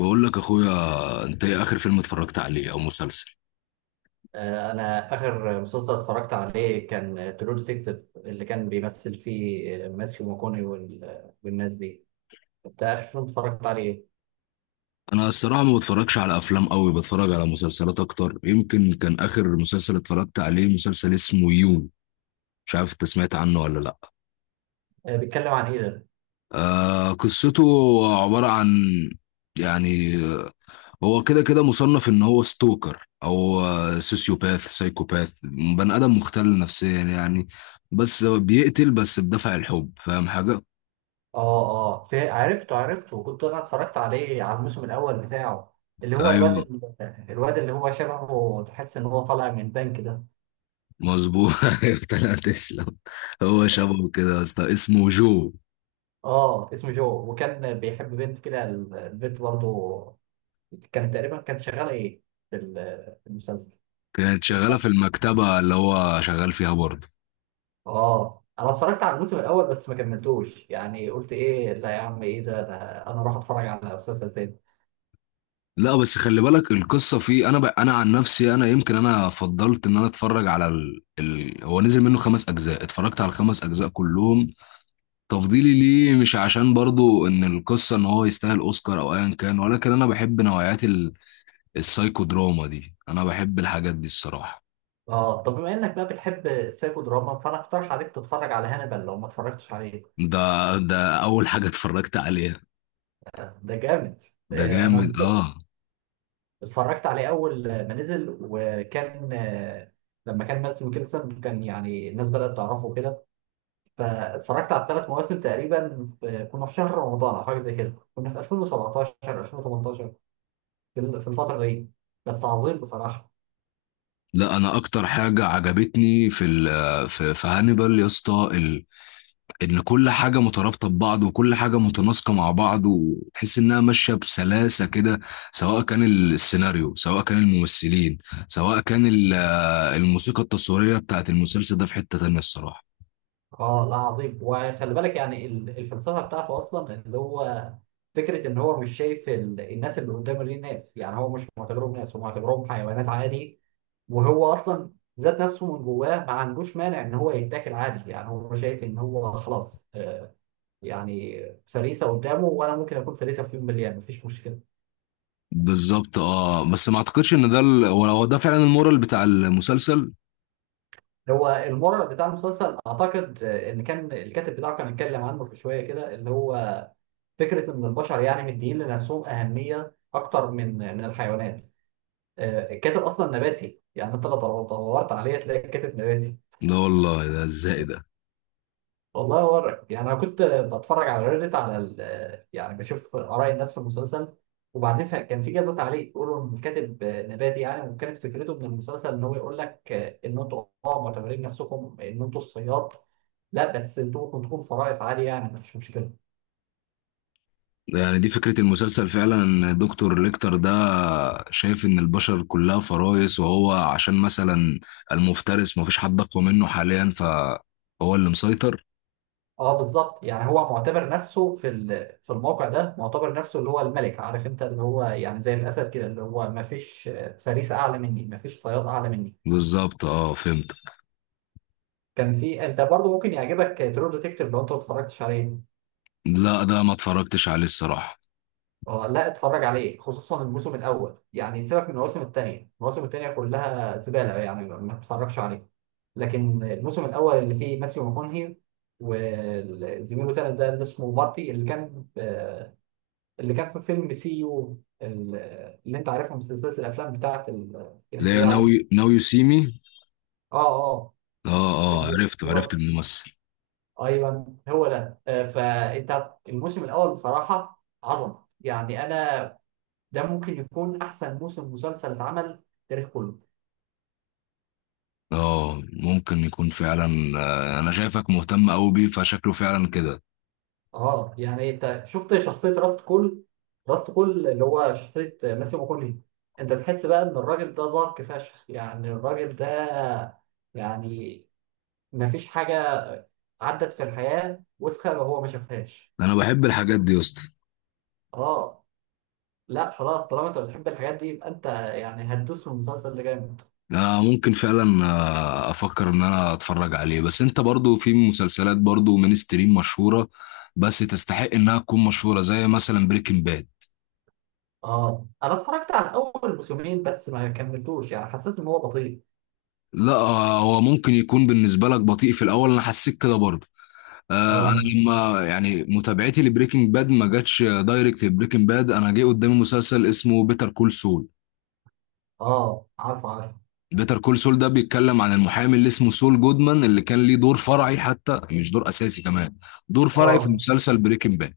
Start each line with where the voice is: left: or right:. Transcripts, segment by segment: left: بقول لك اخويا، انت ايه اخر فيلم اتفرجت عليه او مسلسل؟
right: انا اخر مسلسل اتفرجت عليه كان ترو ديتكتيف اللي كان بيمثل فيه ماثيو ماكوني والناس دي. انت اخر فيلم اتفرجت عليه إيه؟
left: انا الصراحه ما بتفرجش على افلام قوي، بتفرج على مسلسلات اكتر. يمكن كان اخر مسلسل اتفرجت عليه مسلسل اسمه يو. مش عارف انت سمعت عنه ولا لا.
right: بيتكلم عن ايه ده؟
left: آه، قصته عباره عن يعني، هو كده كده مصنف ان هو ستوكر او سوسيوباث سايكوباث. بني ادم مختل نفسيا يعني. بس بيقتل بس بدافع الحب، فاهم حاجه؟
right: اه، اه، في، عرفته عرفته، وكنت انا اتفرجت عليه على الموسم الاول بتاعه اللي هو
left: ايوه،
right: الواد اللي هو شبهه، تحس ان هو طالع من بنك ده.
left: مظبوط. ايوه، طلعت تسلم. هو شبهه كده يا اسطى، اسمه جو.
right: اه، اسمه جو، وكان بيحب بنت كده. البنت برضه كانت تقريبا كانت شغاله ايه في المسلسل.
left: كانت شغاله في المكتبه اللي هو شغال فيها برضه.
right: اه، انا اتفرجت على الموسم الاول بس ما كملتوش. يعني قلت ايه؟ لا يا عم، ايه ده؟ انا اروح اتفرج على مسلسل تاني.
left: لا، بس خلي بالك القصه فيه. انا عن نفسي انا يمكن انا فضلت ان انا اتفرج على هو نزل منه 5 اجزاء، اتفرجت على الخمس اجزاء كلهم. تفضيلي ليه مش عشان برضه ان القصه ان هو يستاهل اوسكار او ايا كان، ولكن انا بحب نوعيات السايكو دراما دي. انا بحب الحاجات دي الصراحه.
right: اه، طب بما انك بقى بتحب السايكو دراما فانا اقترح عليك تتفرج على هانيبال لو ما اتفرجتش عليه.
left: ده اول حاجه اتفرجت عليها.
right: ده جامد.
left: ده جامد،
right: انا
left: اه.
right: اتفرجت عليه اول ما نزل، وكان لما كان ماسم كيرسون كان يعني الناس بدأت تعرفه كده. فاتفرجت على الثلاث مواسم تقريبا. كنا في شهر رمضان او حاجه زي كده، كنا في 2017، 2018، في الفتره دي. بس عظيم بصراحه.
left: لا، انا اكتر حاجه عجبتني في هانيبال يا اسطى، ان كل حاجه مترابطه ببعض، وكل حاجه متناسقه مع بعض، وتحس انها ماشيه بسلاسه كده. سواء كان السيناريو، سواء كان الممثلين، سواء كان الموسيقى التصويريه بتاعت المسلسل، ده في حته تانيه الصراحه.
right: اه، لا عظيم. وخلي بالك يعني الفلسفه بتاعته اصلا اللي هو فكره ان هو مش شايف الناس اللي قدامه دي ناس. يعني هو مش معتبرهم ناس، هو معتبرهم حيوانات عادي. وهو اصلا ذات نفسه من جواه ما عندوش مانع ان هو يتاكل عادي. يعني هو شايف ان هو خلاص يعني فريسه قدامه، وانا ممكن اكون فريسه في يوم من الايام، مفيش مشكله.
left: بالظبط، اه. بس ما اعتقدش ان ده هو ده فعلا المورال بتاع المسلسل.
right: هو المورال بتاع المسلسل اعتقد، ان كان الكاتب بتاعه كان اتكلم عنه في شويه كده اللي هو فكره ان البشر يعني مدين لنفسهم اهميه اكتر من الحيوانات. الكاتب اصلا نباتي. يعني انت لو دورت عليه تلاقي الكاتب نباتي.
left: لا والله، ده ازاي ده؟
right: والله يورك. يعني انا كنت بتفرج على ريدت، على يعني بشوف اراء الناس في المسلسل. وبعدين كان في جزء تعليق يقولوا ان الكاتب نباتي يعني، وكانت فكرته من المسلسل ان هو يقول لك ان انتوا معتبرين نفسكم ان انتوا الصياد. لا بس انتوا ممكن تكونوا فرائس عادي، يعني مفيش مشكله.
left: يعني دي فكرة المسلسل فعلا، ان دكتور ليكتر ده شايف ان البشر كلها فرائس، وهو عشان مثلا المفترس مفيش حد اقوى منه حاليا، فهو اللي مسيطر.
right: اه، بالظبط. يعني هو معتبر نفسه في الموقع ده، معتبر نفسه اللي هو الملك، عارف انت، اللي هو يعني زي الاسد كده اللي هو ما فيش فريسه اعلى مني، ما فيش صياد اعلى مني.
left: بالظبط، اه، فهمت.
right: كان في، انت برضو ممكن يعجبك ترو ديتكتيف لو انت ما اتفرجتش عليه.
left: لا، ده ما اتفرجتش عليه الصراحة.
right: اه، لا، اتفرج عليه خصوصا الموسم الاول. يعني سيبك من المواسم الثانيه، المواسم الثانيه كلها زباله، يعني ما تتفرجش عليه. لكن الموسم الاول اللي فيه ماسيو ماكونهي وزميله تاني ده اللي اسمه مارتي، اللي كان في فيلم سي يو اللي انت عارفها من سلسله الافلام بتاعت
left: اللي هي
right: الخداع دي.
left: ناو يو سي مي.
right: اه، اه،
left: اه، اه،
right: ال-
left: عرفت عرفت الممثل.
right: ايوه هو ده. فانت الموسم الاول بصراحه عظمه. يعني انا ده ممكن يكون احسن موسم مسلسل اتعمل في التاريخ كله.
left: اه، ممكن يكون فعلا. انا شايفك مهتم قوي بيه، فشكله فعلا كده.
right: اه، يعني انت شفت شخصيه راست كول. راست كول اللي هو شخصيه ماسيو ماكوني. انت تحس بقى ان الراجل ده دارك فشخ. يعني الراجل ده يعني ما فيش حاجة عدت في الحياة وسخة وهو ما شافهاش.
left: انا بحب الحاجات دي يا اسطى.
right: اه، لا خلاص، طالما انت بتحب الحاجات دي يبقى انت يعني هتدوس في المسلسل ده جامد.
left: آه، ممكن فعلا. افكر ان انا اتفرج عليه. بس انت برضو في مسلسلات برضو مينستريم مشهورة، بس تستحق انها تكون مشهورة، زي مثلا بريكنج باد.
right: اه، انا اتفرجت على اول موسمين بس ما كملتوش. يعني حسيت ان هو بطيء.
left: لا، هو ممكن يكون بالنسبة لك بطيء في الاول. انا حسيت كده برضو. انا
right: اه،
left: لما يعني متابعتي لبريكنج باد ما جاتش دايركت، بريكنج باد انا جه قدامي مسلسل اسمه بيتر كول سول.
right: اه، عارف عارف.
left: بيتر كول سول ده بيتكلم عن المحامي اللي اسمه سول جودمان، اللي كان ليه دور فرعي حتى مش دور اساسي كمان، دور فرعي في
right: اه،
left: مسلسل بريكنج باد.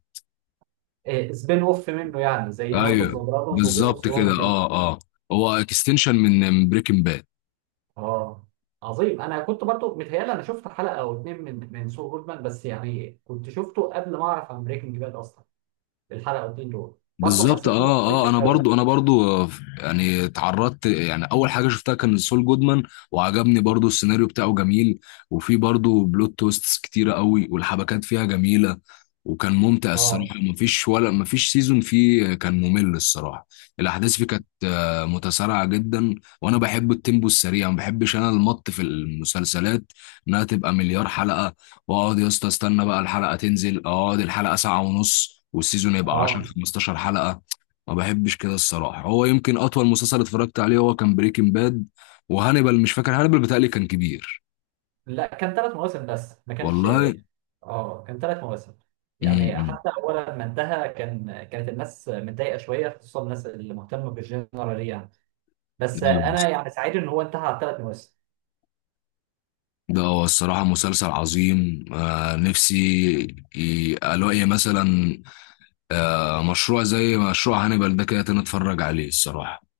right: إيه، سبين اوف منه، يعني زي هاوس اوف
left: ايوه،
right: ذا دراجونز وجيم اوف
left: بالظبط
right: ثرونز
left: كده،
right: كده.
left: اه، اه. هو اكستنشن من بريكنج باد.
right: اه، عظيم. انا كنت برضو متهيألي انا شفت حلقه او اتنين من سو جودمان، بس يعني كنت شفته قبل ما اعرف عن بريكنج باد اصلا. الحلقه او اتنين دول برضو
left: بالظبط، اه،
right: حسيت انه بطيء في
left: اه. انا
right: الاول.
left: برضو انا برضو يعني اتعرضت، يعني اول حاجه شفتها كان سول جودمان. وعجبني برضو، السيناريو بتاعه جميل. وفي برضو بلوت تويستس كتيره قوي، والحبكات فيها جميله. وكان ممتع
right: اه،
left: الصراحه، مفيش ولا مفيش سيزون فيه كان ممل الصراحه. الاحداث فيه كانت متسارعه جدا. وانا بحب التيمبو السريع، ما بحبش انا المط في المسلسلات، انها تبقى مليار حلقه. واقعد يا اسطى استنى بقى الحلقه تنزل، اقعد الحلقه ساعه ونص، والسيزون يبقى 10
right: اه،
left: 15 حلقه. ما بحبش كده الصراحه. هو يمكن اطول مسلسل اتفرجت عليه هو كان بريكنج باد وهانيبال. مش فاكر هانيبال، بتهيألي كان كبير.
right: لا، كان ثلاث مواسم بس ما كانش.
left: والله.
right: اه، كان ثلاث مواسم. يعني
left: امم.
right: حتى اول ما انتهى كانت الناس متضايقه شويه، خصوصا الناس اللي مهتمه بالجنرال يعني. بس
left: ايوه يا
right: انا
left: اسطى.
right: يعني سعيد ان هو انتهى على ثلاث مواسم.
left: ده هو الصراحه مسلسل عظيم. نفسي الاقي مثلا مشروع زي مشروع هانيبال ده كده تاني، اتفرج عليه الصراحه.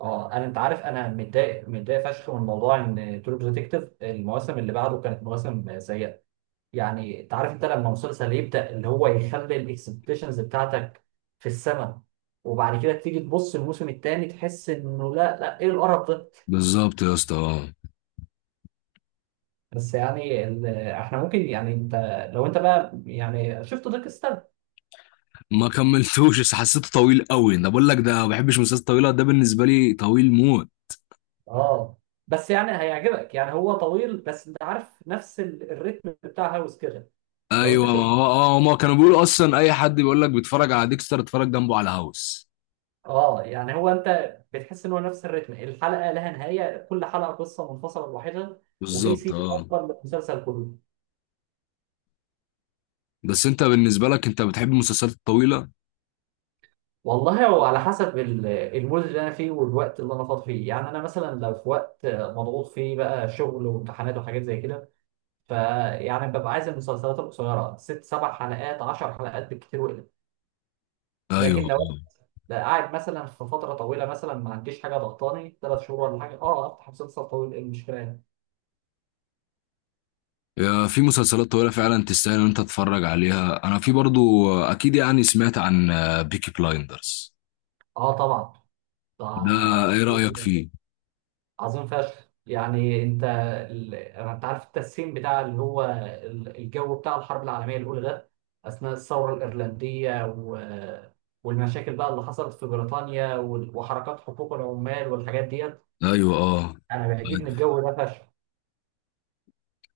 right: اه، انا انت عارف، انا متضايق متضايق فشخ من موضوع ان ترو ديتكتيف المواسم اللي بعده كانت مواسم سيئه. يعني انت عارف، انت لما مسلسل يبدا اللي هو يخلي الاكسبكتيشنز بتاعتك في السماء، وبعد كده تيجي تبص الموسم الثاني تحس انه لا لا، ايه القرف ده.
left: بالظبط يا اسطى.
right: بس يعني احنا ممكن، يعني لو انت بقى يعني شفت دارك.
left: ما كملتوش، بس حسيته طويل قوي. انا بقول لك ده ما بحبش المسلسلات الطويله، ده بالنسبه لي طويل موت.
right: اه، بس يعني هيعجبك. يعني هو طويل بس انت عارف نفس الريتم بتاع هاوس كده. لو
left: ايوه،
right: انت
left: ما
right: شفته.
left: هو ما كانوا بيقولوا اصلا، اي حد بيقول لك بيتفرج على ديكستر اتفرج جنبه على هاوس.
right: اه، يعني هو انت بتحس ان هو نفس الريتم، الحلقه لها نهايه، كل حلقه قصه منفصله لوحدها. وفي
left: بالظبط،
right: سيت
left: اه.
right: اكبر من المسلسل كله.
left: بس انت بالنسبه لك انت بتحب المسلسلات الطويله؟
right: والله هو على حسب المود اللي انا فيه والوقت اللي انا فاضي فيه. يعني انا مثلا لو في وقت مضغوط فيه بقى شغل وامتحانات وحاجات زي كده، فيعني ببقى عايز المسلسلات القصيره ست سبع حلقات، عشر حلقات بالكتير وقلت.
left: ايوه،
right: لكن لو أنا قاعد مثلا في فتره طويله، مثلا ما عنديش حاجه ضغطاني ثلاث شهور ولا حاجه، افتح مسلسل طويل، ايه المشكله يعني.
left: يا، في مسلسلات طويله فعلا تستاهل ان انت تتفرج عليها. انا في برضو اكيد يعني سمعت عن بيكي بلايندرز.
right: اه، طبعا. ده
left: ده ايه رايك فيه؟
right: عظيم فشخ. يعني انت عارف التسخين بتاع اللي هو الجو بتاع الحرب العالميه الاولى ده، اثناء الثوره الايرلنديه والمشاكل بقى اللي حصلت في بريطانيا وحركات حقوق العمال والحاجات ديت.
left: ايوه، اه.
right: انا بيعجبني الجو ده فشخ.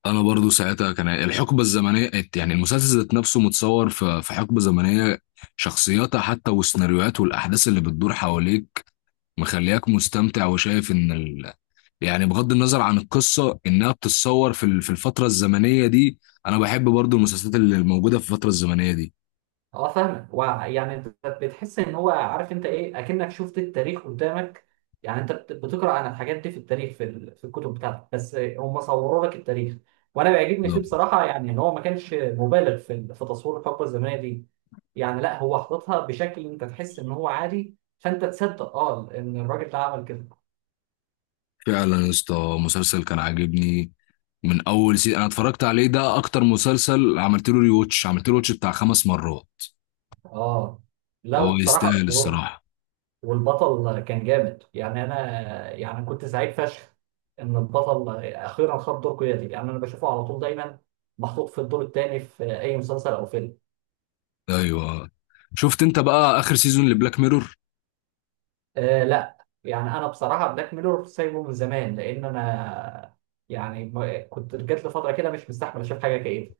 left: انا برضو ساعتها كان الحقبه الزمنيه، يعني المسلسل ذات نفسه متصور في حقبه زمنيه، شخصياتها حتى والسيناريوهات والاحداث اللي بتدور حواليك مخلياك مستمتع وشايف ان يعني بغض النظر عن القصه، انها بتتصور في الفتره الزمنيه دي. انا بحب برضو المسلسلات اللي موجوده في الفتره الزمنيه دي.
right: اه، فاهمك. ويعني انت بتحس ان هو عارف انت ايه، اكنك شفت التاريخ قدامك. يعني انت بتقرا عن الحاجات دي في التاريخ، في الكتب بتاعتك. بس هم صوروا لك التاريخ. وانا بيعجبني فيه
left: بالظبط
right: بصراحه. يعني ان هو ما كانش مبالغ في تصوير الحقبه الزمنيه دي. يعني لا، هو حاططها بشكل انت تحس ان هو عادي، فانت تصدق ان الراجل ده عمل كده.
left: فعلا يا اسطى، مسلسل كان عاجبني من اول سي انا اتفرجت عليه. ده اكتر مسلسل عملت له ريوتش بتاع 5 مرات.
right: اه، لا
left: هو
right: وبصراحه.
left: يستاهل الصراحه.
right: والبطل كان جامد. يعني انا يعني كنت سعيد فشخ ان البطل اخيرا خد دور قيادي. يعني انا بشوفه على طول دايما محطوط في الدور الثاني في اي مسلسل او فيلم.
left: ايوه، شفت انت بقى اخر سيزون لبلاك ميرور؟
right: لا، يعني انا بصراحه بلاك ميرور سايبه من زمان، لان انا يعني كنت جات لي فتره كده مش مستحمل اشوف حاجه كده.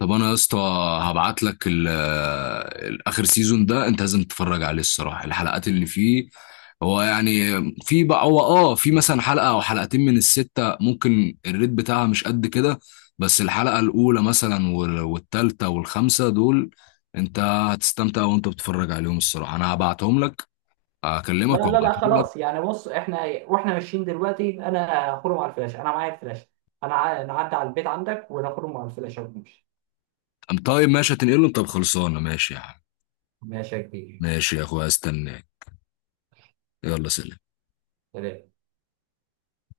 left: طب انا يا اسطى هبعت لك الاخر سيزون ده، انت لازم تتفرج عليه الصراحه. الحلقات اللي فيه، هو يعني، في بقى هو في مثلا حلقه او حلقتين من السته ممكن الريت بتاعها مش قد كده. بس الحلقه الاولى مثلا والتالته والخامسه دول، انت هتستمتع وانت بتتفرج عليهم الصراحه. انا هبعتهم لك،
right: لا،
left: اكلمك
right: لا، لا،
left: وابعتهم لك.
right: خلاص. يعني بص احنا واحنا ماشيين دلوقتي، انا هخرم على الفلاش، انا معايا الفلاش. انا نعدي على البيت عندك ونخرم على الفلاش ونمشي.
left: طيب ماشي، هتنقلهم. طب خلصانه، ماشي يا عم.
right: ماشي يا كبير.
left: ماشي يا اخويا، استناك. يلا، سلام.
right: سلام.